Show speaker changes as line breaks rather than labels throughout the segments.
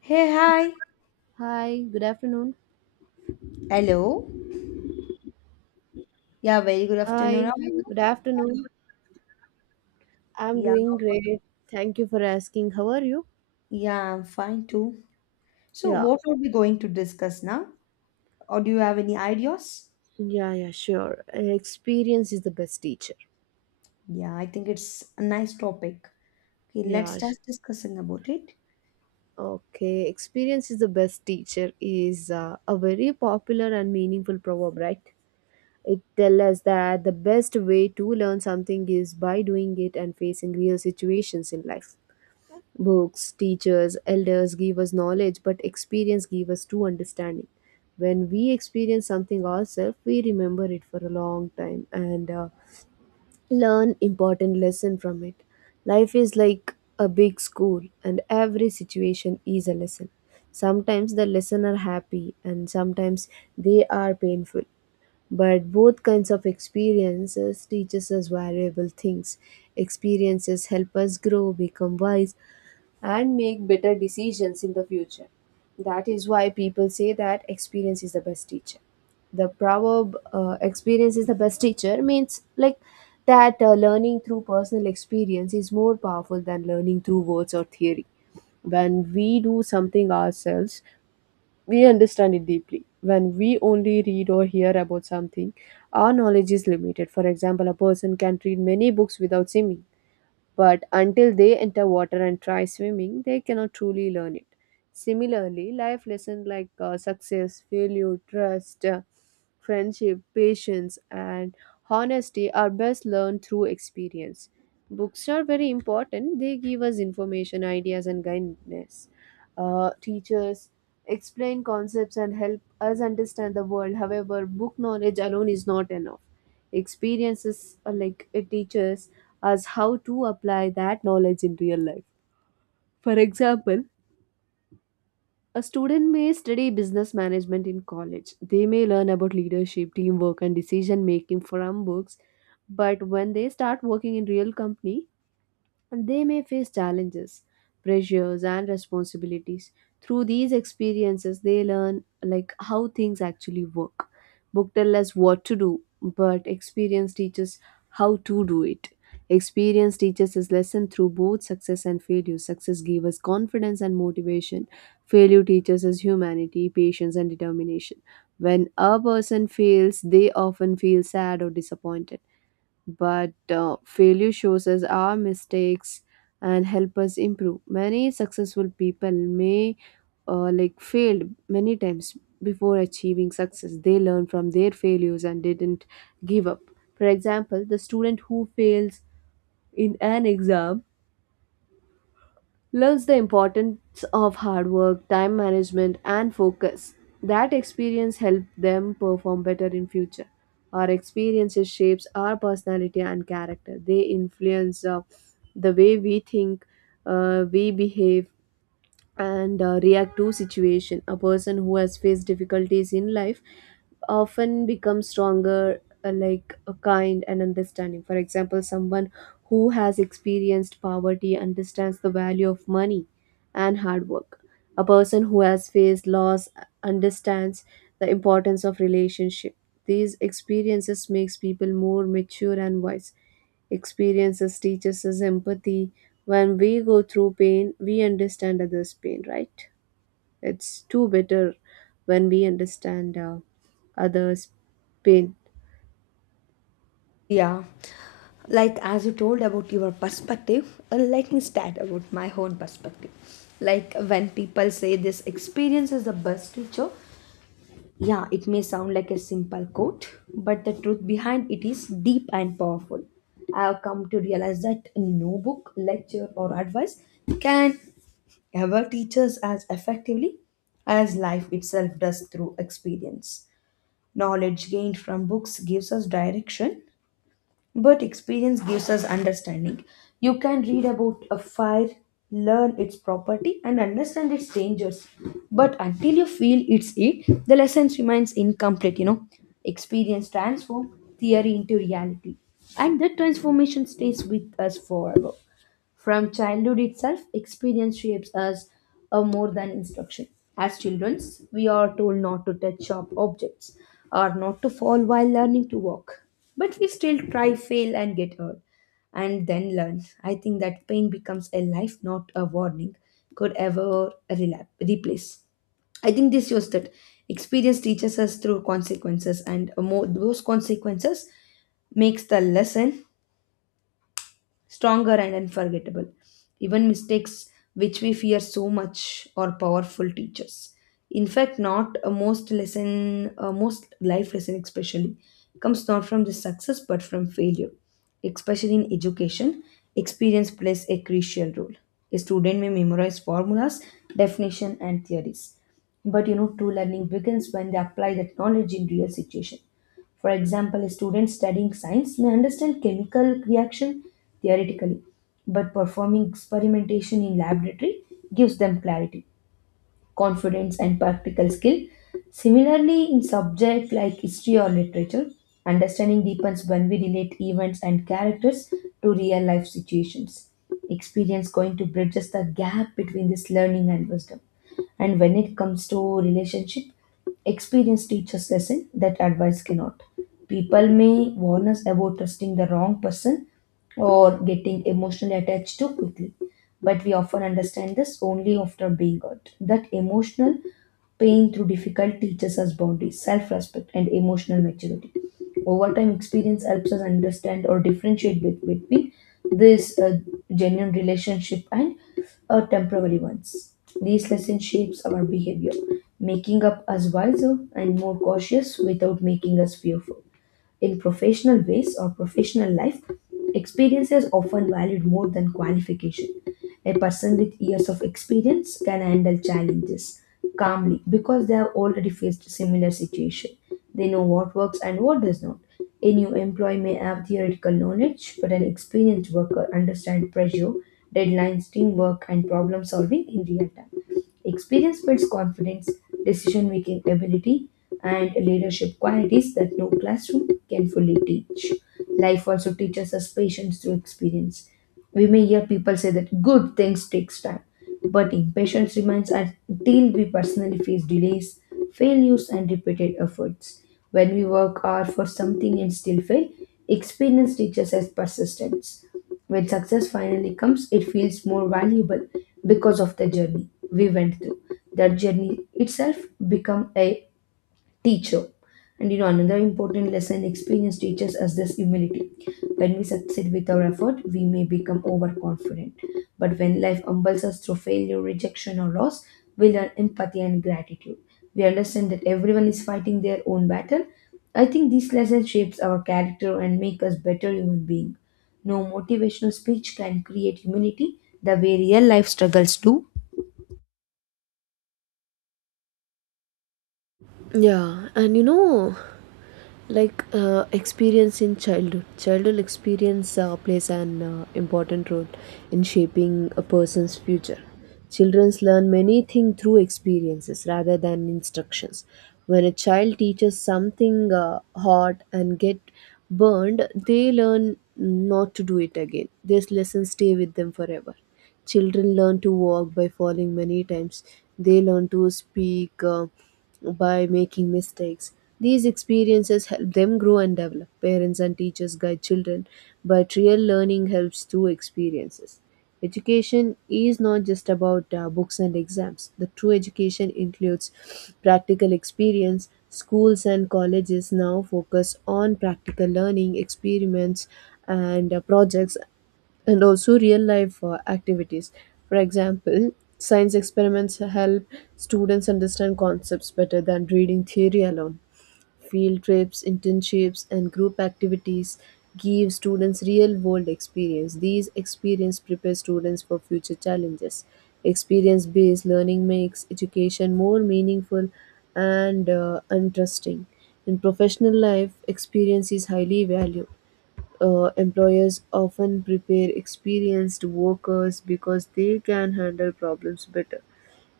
Hey, hi.
Hi, good afternoon.
Hello. Yeah, very good afternoon. How
Hi,
are you?
good afternoon. I'm
Yeah,
doing great. Thank you for asking. How are you?
yeah, I'm fine too. So,
Yeah,
what are we going to discuss now? Or do you have any ideas?
yeah, sure. Experience is the best teacher.
Yeah, I think it's a nice topic. Okay, let's
Yeah,
start
sh-
discussing about it.
Okay, experience is the best teacher is a very popular and meaningful proverb, right? It tells us that the best way to learn something is by doing it and facing real situations in life. Books, teachers, elders give us knowledge, but experience give us true understanding. When we experience something ourselves, we remember it for a long time and learn important lesson from it. Life is like a big school, and every situation is a lesson. Sometimes the lesson are happy, and sometimes they are painful. But both kinds of experiences teaches us valuable things. Experiences help us grow, become wise, and make better decisions in the future. That is why people say that experience is the best teacher. The proverb experience is the best teacher means like that learning through personal experience is more powerful than learning through words or theory. When we do something ourselves, we understand it deeply. When we only read or hear about something, our knowledge is limited. For example, a person can read many books without seeing, but until they enter water and try swimming, they cannot truly learn it. Similarly, life lessons like success, failure, trust, friendship, patience, and honesty are best learned through experience. Books are very important, they give us information, ideas, and guidance. Teachers explain concepts and help us understand the world. However, book knowledge alone is not enough. Experiences are like a teacher's as how to apply that knowledge in real life. For example, a student may study business management in college. They may learn about leadership, teamwork, and decision making from books. But when they start working in real company, and they may face challenges, pressures, and responsibilities. Through these experiences, they learn like how things actually work. Book tell us what to do, but experience teaches how to do it. Experience teaches us lesson through both success and failure. Success gave us confidence and motivation. Failure teaches us humanity, patience, and determination. When a person fails, they often feel sad or disappointed, but failure shows us our mistakes and help us improve. Many successful people may like failed many times before achieving success. They learn from their failures and didn't give up. For example, the student who fails in an exam learns the importance of hard work, time management, and focus. That experience helps them perform better in future. Our experiences shapes our personality and character. They influence the way we think, we behave, and react to situation. A person who has faced difficulties in life often becomes stronger, like kind and understanding. For example, someone who has experienced poverty understands the value of money and hard work. A person who has faced loss understands the importance of relationship. These experiences makes people more mature and wise. Experiences teaches us empathy. When we go through pain, we understand others' pain, right? It's too better when we understand others' pain.
Yeah, like as you told about your perspective, let me start about my own perspective. Like when people say this experience is the best teacher, yeah, it may sound like a simple quote, but the truth behind it is deep and powerful. I have come to realize that no book, lecture, or advice can ever teach us as effectively as life itself does through experience. Knowledge gained from books gives us direction, but experience gives us understanding. You can read about a fire, learn its property, and understand its dangers. But until you feel its heat, the lesson remains incomplete. Experience transforms theory into reality, and that transformation stays with us forever. From childhood itself, experience shapes us more than instruction. As children, we are told not to touch sharp objects or not to fall while learning to walk. But we still try, fail, and get hurt, and then learn. I think that pain becomes a life, not a warning, could ever replace. I think this shows that experience teaches us through consequences, and more those consequences makes the lesson stronger and unforgettable. Even mistakes which we fear so much are powerful teachers. In fact, not a most lesson, a most life lesson especially, comes not from the success but from failure. Especially in education, experience plays a crucial role. A student may memorize formulas, definition, and theories. But you know, true learning begins when they apply that knowledge in real situation. For example, a student studying science may understand chemical reaction theoretically, but performing experimentation in laboratory gives them clarity confidence, and practical skill. Similarly, in subjects like history or literature, understanding deepens when we relate events and characters to real life situations. Experience going to bridges the gap between this learning and wisdom. And when it comes to relationship, experience teaches lesson that advice cannot. People may warn us about trusting the wrong person or getting emotionally attached too quickly but we often understand this only after being hurt. That emotional pain through difficult teaches us boundaries, self respect, and emotional maturity. Over time, experience helps us understand or differentiate between this genuine relationship and temporary ones. These lessons shapes our behavior, making up us wiser and more cautious without making us fearful. In professional ways or professional life, experience is often valued more than qualification. A person with years of experience can handle challenges calmly because they have already faced similar situation. They know what works and what does not. A new employee may have theoretical knowledge, but an experienced worker understands pressure, deadlines, teamwork, and problem solving in real time. Experience builds confidence, decision making ability, and leadership qualities that no classroom can fully teach. Life also teaches us patience through experience. We may hear people say that good things takes time, but impatience remains until we personally face delays, failures, and repeated efforts. When we work hard for something and still fail, experience teaches us persistence. When success finally comes, it feels more valuable because of the journey we went through. That journey itself become a teacher. And you know, another important lesson experience teaches us this humility. When we succeed with our effort, we may become overconfident. But when life humbles us through failure, rejection, or loss, we learn empathy and gratitude. We understand that everyone is fighting their own battle. I think these lessons shapes our character and make us better human being. No motivational speech can create humility the way real life struggles do.
Yeah, and you know, like experience in childhood experience plays an important role in shaping a person's future. Children learn many things through experiences rather than instructions. When a child teaches something hot and get burned, they learn not to do it again. These lessons stay with them forever. Children learn to walk by falling many times. They learn to speak by making mistakes. These experiences help them grow and develop. Parents and teachers guide children, but real learning helps through experiences. Education is not just about books and exams. The true education includes practical experience. Schools and colleges now focus on practical learning, experiments, and projects, and also real life activities. For example, science experiments help students understand concepts better than reading theory alone. Field trips, internships, and group activities give students real world experience. These experience prepare students for future challenges. Experience based learning makes education more meaningful and interesting. In professional life, experience is highly valued. Employers often prepare experienced workers because they can handle problems better.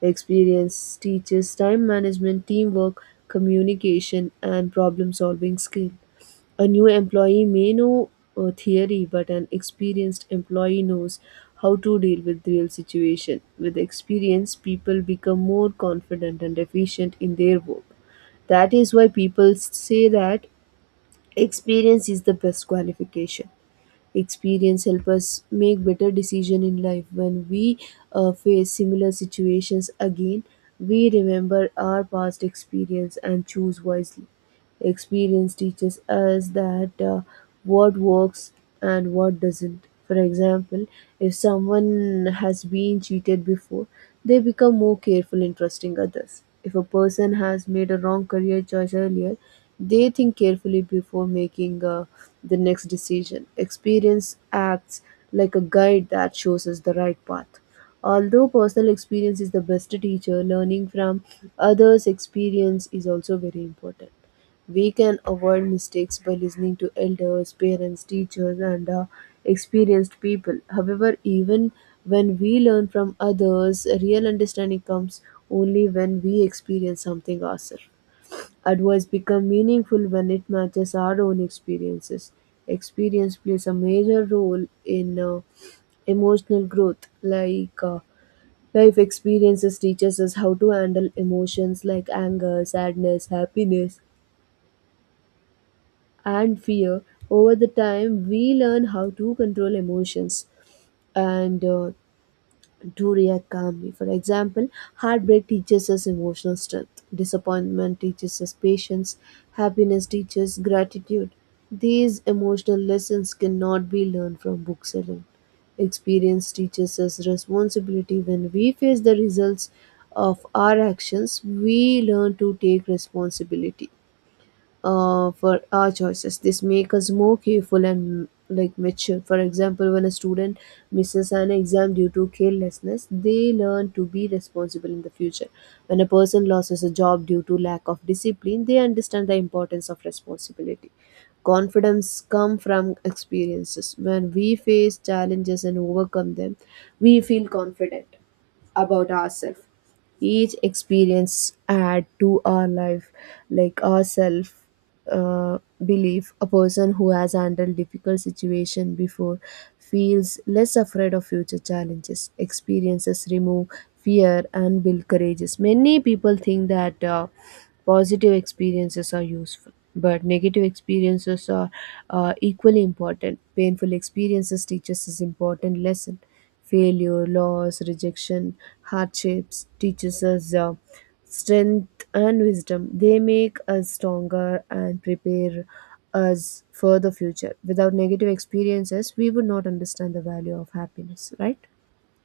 Experience teaches time management, teamwork, communication, and problem solving skill. A new employee may know theory, but an experienced employee knows how to deal with real situation. With experience, people become more confident and efficient in their work. That is why people say that experience is the best qualification. Experience help us make better decision in life. When we face similar situations again, we remember our past experience and choose wisely. Experience teaches us that what works and what doesn't. For example, if someone has been cheated before, they become more careful in trusting others. If a person has made a wrong career choice earlier, they think carefully before making the next decision. Experience acts like a guide that shows us the right path. Although personal experience is the best teacher, learning from others' experience is also very important. We can avoid mistakes by listening to elders, parents, teachers, and experienced people. However, even when we learn from others, real understanding comes only when we experience something ourselves. Advice becomes meaningful when it matches our own experiences. Experience plays a major role in emotional growth, like life experiences teaches us how to handle emotions like anger, sadness, happiness, and fear. Over the time, we learn how to control emotions and to react calmly. For example, heartbreak teaches us emotional strength, disappointment teaches us patience, happiness teaches gratitude. These emotional lessons cannot be learned from books alone. Experience teaches us responsibility. When we face the results of our actions, we learn to take responsibility, for our choices. This makes us more careful and like mature. For example, when a student misses an exam due to carelessness, they learn to be responsible in the future. When a person loses a job due to lack of discipline, they understand the importance of responsibility. Confidence come from experiences. When we face challenges and overcome them, we feel confident about ourselves. Each experience add to our life, like our self belief. A person who has handled difficult situation before feels less afraid of future challenges. Experiences remove fear and build courageous. Many people think that positive experiences are useful, but negative experiences are equally important. Painful experiences teach us is important lesson. Failure, loss, rejection, hardships teaches us strength and wisdom. They make us stronger and prepare us for the future. Without negative experiences, we would not understand the value of happiness, right?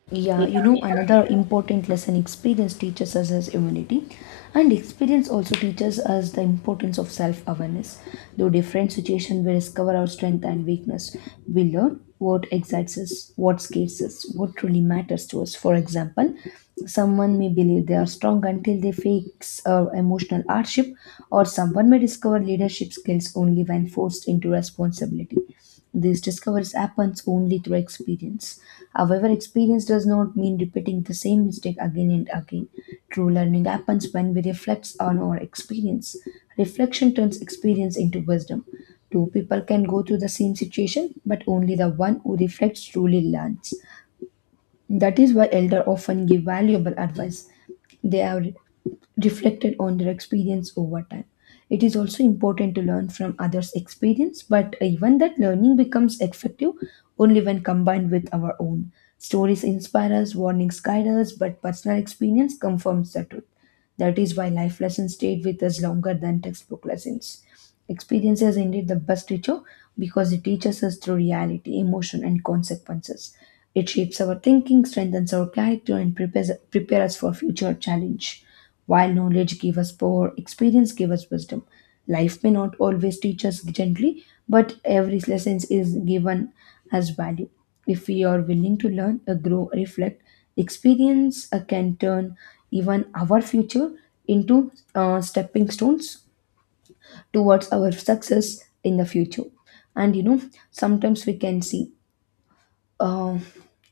Yeah, you know, another important lesson experience teaches us is humility. And experience also teaches us the importance of self awareness. Through different situations, we discover our strength and weakness. We learn what excites us, what scares us, what truly matters to us. For example, someone may believe they are strong until they face emotional hardship, or someone may discover leadership skills only when forced into responsibility. These discoveries happens only through experience. However, experience does not mean repeating the same mistake again and again. True learning happens when we reflect on our experience. Reflection turns experience into wisdom. Two people can go through the same situation, but only the one who reflects truly learns. That is why elders often give valuable advice. They have reflected on their experience over time. It is also important to learn from others' experience, but even that learning becomes effective only when combined with our own. Stories inspire us, warnings guide us, but personal experience confirms the truth. That is why life lessons stayed with us longer than textbook lessons. Experience is indeed the best teacher because it teaches us through reality, emotion, and consequences. It shapes our thinking, strengthens our character, and prepare us for future challenge. While knowledge gives us power, experience gives us wisdom. Life may not always teach us gently, but every lesson is given as value. If we are willing to learn, grow, reflect, experience can turn even our future into stepping stones towards our success in the future. And you know, sometimes we can see um,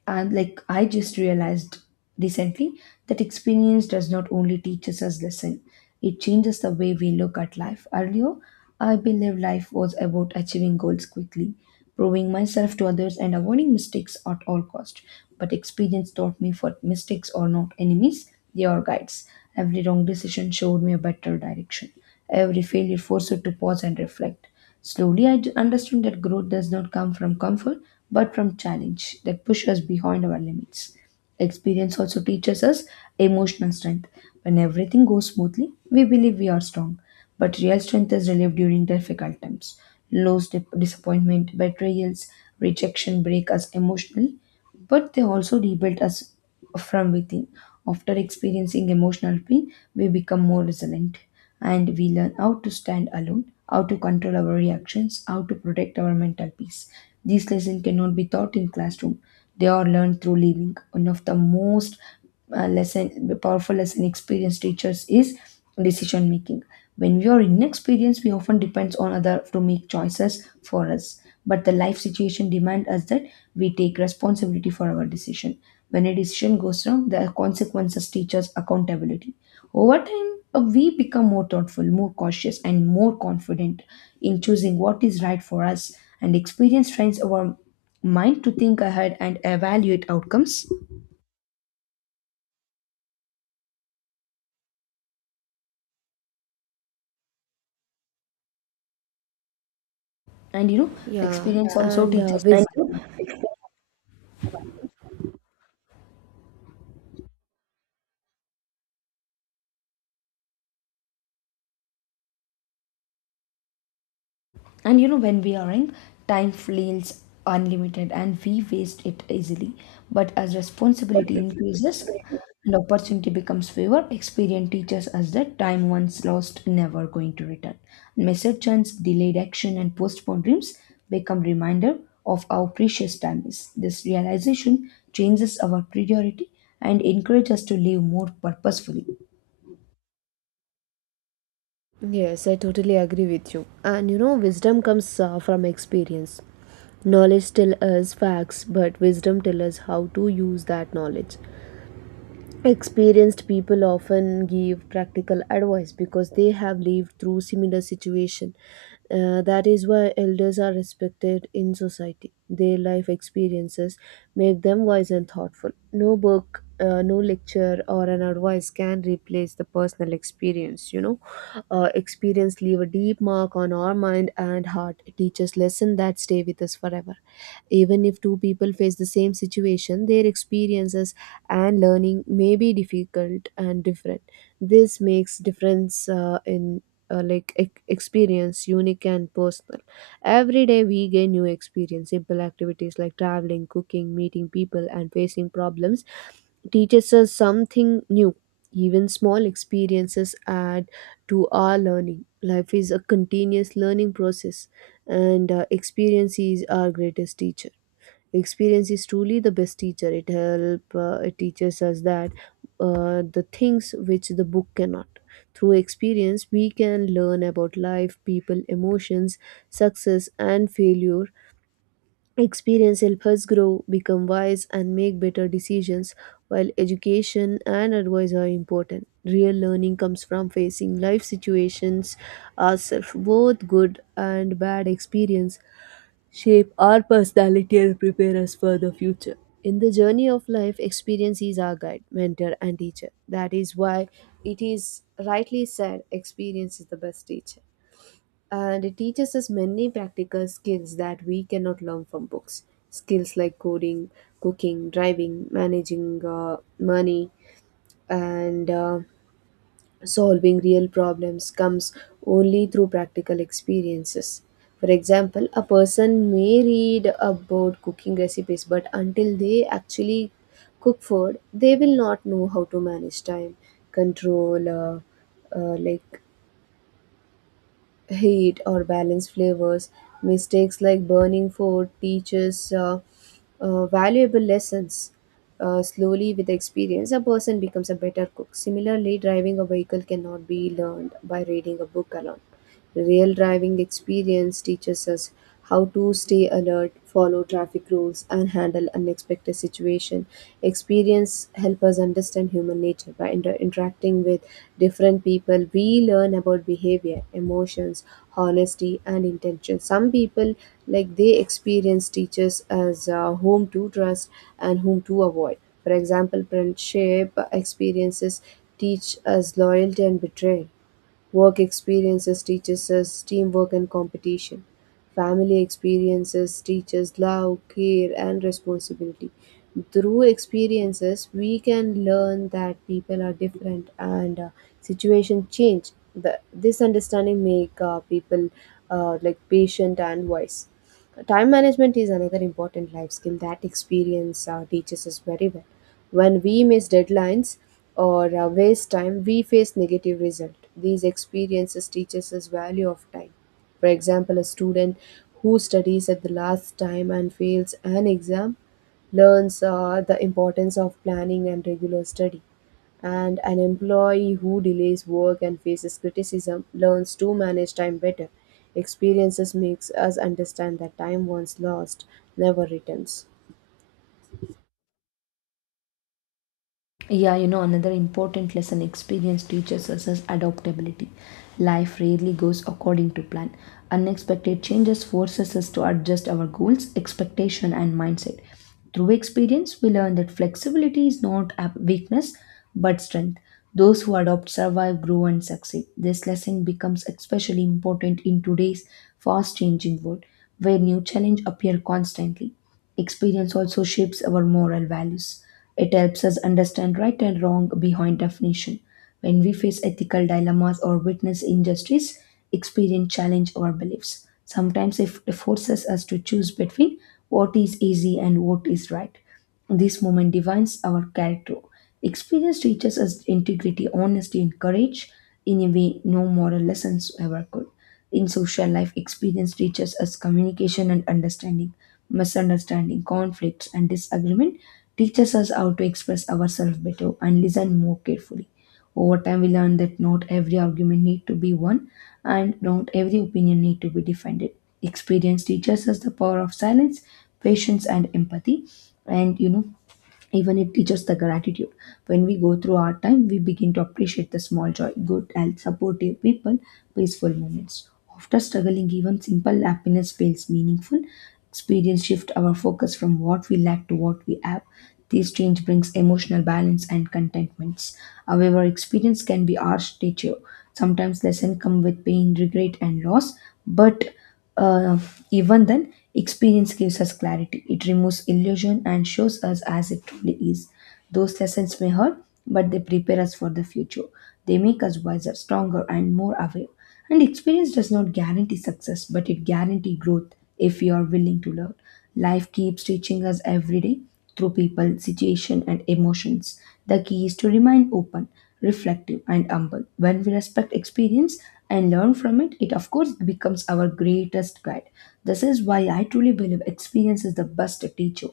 and like I just realized recently that experience does not only teach us as lesson, it changes the way we look at life. Earlier, I believe life was about achieving goals quickly, proving myself to others, and avoiding mistakes at all cost. But experience taught me for mistakes are not enemies; they are guides. Every wrong decision showed me a better direction. Every failure forced me to pause and reflect. Slowly, understood that growth does not come from comfort, but from challenge that push us behind our limits. Experience also teaches us emotional strength. When everything goes smoothly, we believe we are strong, but real strength is relieved during difficult times. Lows, disappointment, betrayals, rejection break us emotionally, but they also rebuild us from within. After experiencing emotional pain, we become more resilient and we learn how to stand alone, how to control our reactions, how to protect our mental peace. These lessons cannot be taught in classroom. They are learned through living. One of the most lesson powerful lesson experience teachers is decision making. When we are inexperienced, we often depends on other to make choices for us, but the life situation demand us that we take responsibility for our decision. When a decision goes wrong, the consequences teach us accountability. Over time, we become more thoughtful, more cautious, and more confident in choosing what is right for us, and experience trains our mind to think ahead and evaluate outcomes. And you know,
Yeah,
experience. Yeah. Also
and
teaches
and
the value.
wisdom.
And you know, when we are young, time feels unlimited and we waste it easily, but as responsibility increases and opportunity becomes favor, experience teaches us that time once lost never going to return. Missed chance, delayed action, and postponed dreams become reminder of how precious time is. This realization changes our priority and encourages us to live more purposefully.
Yes, I totally agree with you. And you know, wisdom comes from experience. Knowledge tells us facts, but wisdom tells us how to use that knowledge. Experienced people often give practical advice because they have lived through similar situation. That is why elders are respected in society. Their life experiences make them wise and thoughtful. No book, no lecture or an advice can replace the personal experience, you know. Experience leave a deep mark on our mind and heart. It teaches lesson that stay with us forever. Even if two people face the same situation, their experiences and learning may be difficult and different. This makes difference in like experience unique and personal. Every day we gain new experience. Simple activities like traveling, cooking, meeting people, and facing problems teaches us something new. Even small experiences add to our learning. Life is a continuous learning process, and experience is our greatest teacher. Experience is truly the best teacher. It help it teaches us that the things which the book cannot. Through experience we can learn about life, people, emotions, success, and failure. Experience helps us grow, become wise, and make better decisions. While education and advice are important, real learning comes from facing life situations ourselves. Both good and bad experience shape our personality and prepare us for the future. In the journey of life, experience is our guide, mentor, and teacher. That is why it is rightly said experience is the best teacher. And it teaches us many practical skills that we cannot learn from books. Skills like coding, cooking, driving, managing money, and solving real problems comes only through practical experiences. For example, a person may read about cooking recipes, but until they actually cook food, they will not know how to manage time, control, like heat or balance flavors. Mistakes like burning food teaches valuable lessons. Slowly, with experience, a person becomes a better cook. Similarly, driving a vehicle cannot be learned by reading a book alone. Real driving experience teaches us how to stay alert, follow traffic rules, and handle unexpected situation. Experience help us understand human nature by interacting with different people, we learn about behavior, emotions, honesty, and intention. Some people, like they experience teachers as whom to trust and whom to avoid. For example, friendship experiences teach us loyalty and betrayal. Work experiences teaches us teamwork and competition. Family experiences teaches love, care, and responsibility. Through experiences, we can learn that people are different and situation change. This understanding make people like patient and wise. Time management is another important life skill that experience teaches us very well. When we miss deadlines or waste time, we face negative result. These experiences teaches us value of time. For example, a student who studies at the last time and fails an exam learns the importance of planning and regular study. And an employee who delays work and faces criticism learns to manage time better. Experiences makes us understand that time once lost never returns.
Yeah, you know, another important lesson experience teaches us is adaptability. Life rarely goes according to plan. Unexpected changes forces us to adjust our goals, expectation, and mindset. Through experience, we learn that flexibility is not a weakness but strength. Those who adopt survive, grow, and succeed. This lesson becomes especially important in today's fast changing world where new challenges appear constantly. Experience also shapes our moral values. It helps us understand right and wrong behind definition. When we face ethical dilemmas or witness injustice, experience challenge our beliefs. Sometimes it forces us to choose between what is easy and what is right. This moment defines our character. Experience teaches us integrity, honesty, and courage in a way no moral lessons ever could. In social life, experience teaches us communication and understanding misunderstanding, conflicts, and disagreement teaches us how to express ourselves better and listen more carefully. Over time, we learn that not every argument need to be won and not every opinion need to be defended. Experience teaches us the power of silence, patience, and empathy. And you know, even it teaches the gratitude. When we go through our time, we begin to appreciate the small joy, good health, supportive people, peaceful moments. After struggling, even simple happiness feels meaningful. Experience shift our focus from what we lack to what we have. This change brings emotional balance and contentments. However, experience can be harsh teacher. Sometimes lessons come with pain, regret, and loss, but uh, even then, experience gives us clarity. It removes illusion and shows us as it truly is. Those lessons may hurt, but they prepare us for the future. They make us wiser, stronger, and more aware. And experience does not guarantee success, but it guarantees growth if we are willing to learn. Life keeps teaching us every day through people, situation, and emotions. The key is to remain open, reflective, and humble. When we respect experience and learn from it, it of course becomes our greatest guide. This is why I truly believe experience is the best teacher.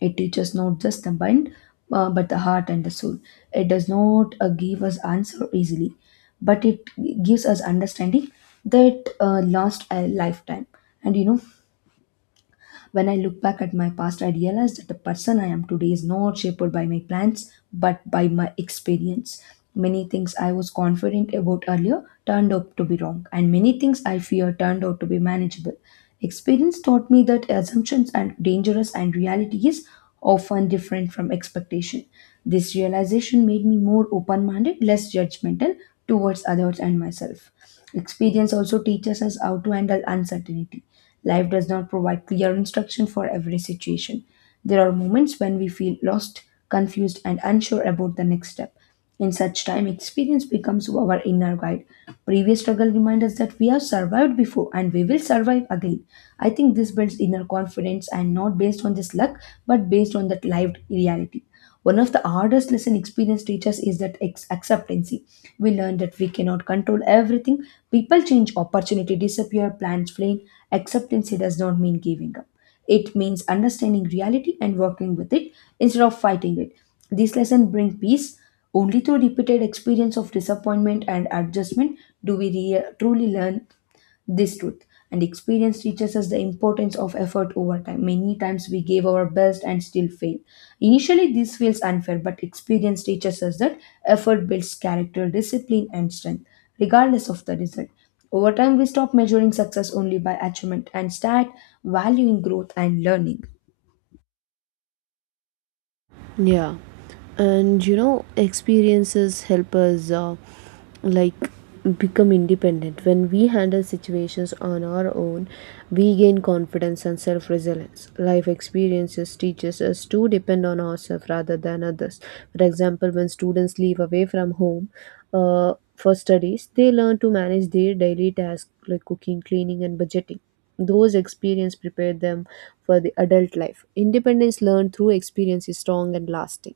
It teaches not just the mind, but the heart and the soul. It does not give us answer easily, but it gives us understanding that last a lifetime. And you know, when I look back at my past, I realize that the person I am today is not shaped by my plans but by my experience. Many things I was confident about earlier turned out to be wrong, and many things I fear turned out to be manageable. Experience taught me that assumptions are dangerous and reality is often different from expectation. This realization made me more open minded, less judgmental towards others and myself. Experience also teaches us how to handle uncertainty. Life does not provide clear instruction for every situation. There are moments when we feel lost, confused, and unsure about the next step. In such time, experience becomes our inner guide. Previous struggle reminds us that we have survived before and we will survive again. I think this builds inner confidence and not based on just luck but based on that lived reality. One of the hardest lesson experience teaches is that acceptance. We learn that we cannot control everything. People change, opportunity disappear, plans fail. Acceptance it does not mean giving up. It means understanding reality and working with it instead of fighting it. This lesson brings peace. Only through repeated experience of disappointment and adjustment do we truly learn this truth, and experience teaches us the importance of effort over time. Many times we gave our best and still fail. Initially, this feels unfair, but experience teaches us that effort builds character, discipline, and strength, regardless of the result. Over time, we stop measuring success only by achievement and start valuing growth and learning.
Yeah, and you know, experiences help us like become independent. When we handle situations on our own, we gain confidence and self resilience. Life experiences teaches us to depend on ourselves rather than others. For example, when students leave away from home, for studies, they learn to manage their daily tasks like cooking, cleaning, and budgeting. Those experiences prepared them for the adult life. Independence learned through experience is strong and lasting.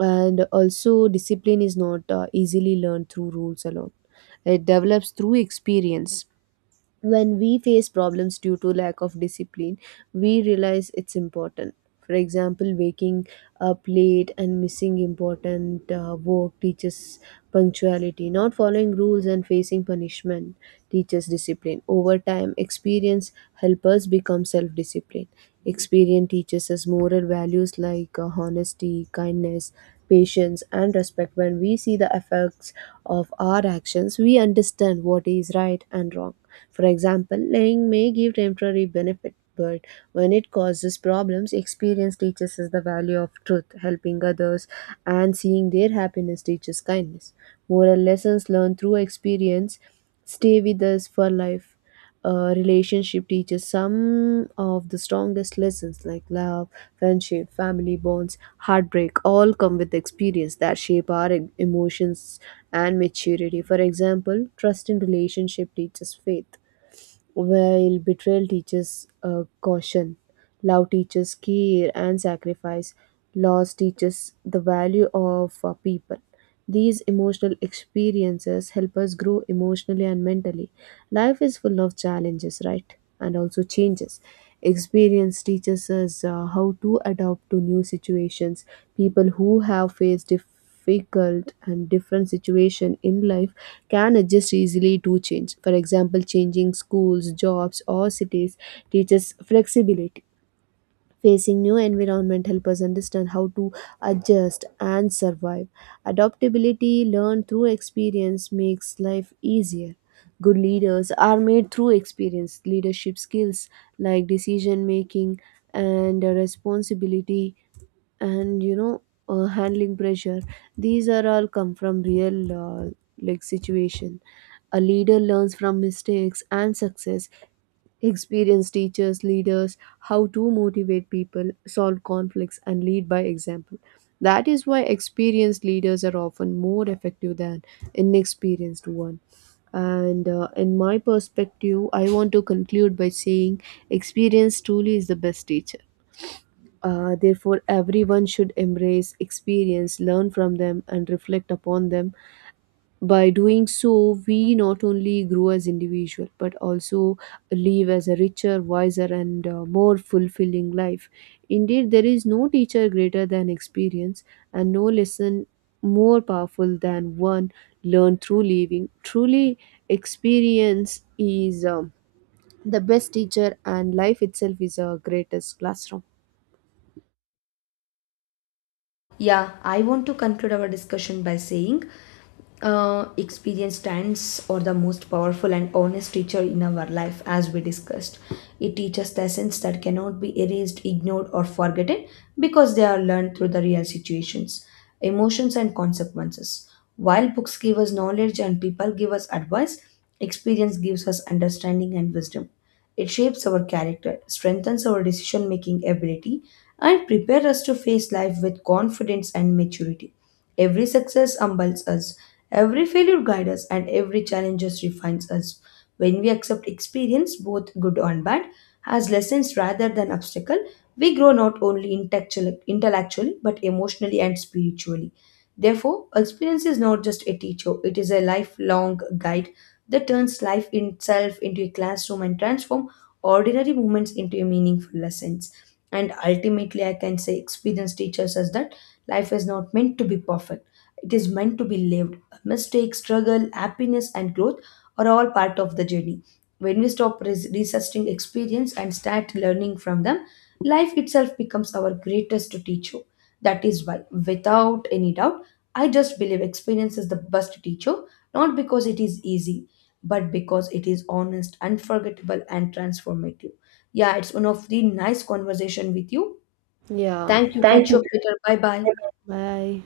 And also, discipline is not easily learned through rules alone. It develops through experience when we face problems due to lack of discipline, we realize it's important. For example, waking up late and missing important work teaches punctuality. Not following rules and facing punishment teaches discipline. Over time, experience helps us become self-disciplined. Experience teaches us moral values like honesty, kindness, patience, and respect. When we see the effects of our actions, we understand what is right and wrong. For example, lying may give temporary benefit, but when it causes problems, experience teaches us the value of truth. Helping others and seeing their happiness teaches kindness. Moral lessons learned through experience stay with us for life. A relationship teaches some of the strongest lessons like love, friendship, family bonds, heartbreak all come with experience that shape our emotions and maturity. For example, trust in relationship teaches faith, while betrayal teaches caution, love teaches care and sacrifice, loss teaches the value of people. These emotional experiences help us grow emotionally and mentally. Life is full of challenges, right? And also changes. Experience teaches us how to adapt to new situations. People who have faced difficult and different situation in life can adjust easily to change. For example, changing schools, jobs, or cities teaches flexibility. Facing new environment help us understand how to adjust and survive. Adaptability learned through experience makes life easier. Good leaders are made through experience. Leadership skills like decision making and responsibility and you know handling pressure, these are all come from real like situation. A leader learns from mistakes and success. Experienced teachers, leaders, how to motivate people, solve conflicts, and lead by example. That is why experienced leaders are often more effective than inexperienced one. And in my perspective, I want to conclude by saying experience truly is the best teacher. Therefore, everyone should embrace experience, learn from them, and reflect upon them. By doing so, we not only grow as individual but also live as a richer, wiser, and more fulfilling life. Indeed, there is no teacher greater than experience, and no lesson more powerful than one learned through living. Truly, experience is the best teacher, and life itself is our greatest classroom.
Yeah, I want to conclude our discussion by saying experience stands or the most powerful and honest teacher in our life. As we discussed, it teaches lessons that cannot be erased, ignored, or forgotten, because they are learned through the real situations, emotions, and consequences. While books give us knowledge and people give us advice, experience gives us understanding and wisdom. It shapes our character, strengthens our decision making ability, and prepares us to face life with confidence and maturity. Every success humbles us, every failure guides us, and every challenge just refines us. When we accept experience, both good and bad, as lessons rather than obstacle, we grow not only intellectually but emotionally and spiritually. Therefore, experience is not just a teacher, it is a lifelong guide that turns life itself into a classroom and transforms ordinary moments into a meaningful lessons. And ultimately, I can say experience teaches us that life is not meant to be perfect, it is meant to be lived. Mistakes, struggle, happiness, and growth are all part of the journey. When we stop resisting experience and start learning from them, life itself becomes our greatest teacher. That is why, without any doubt, I just believe experience is the best teacher, not because it is easy, but because it is honest, unforgettable, and transformative. Yeah, it's one of the nice conversation with you.
Yeah.
Thank you.
Thank
Catch you
you.
up later. Bye bye.
Bye.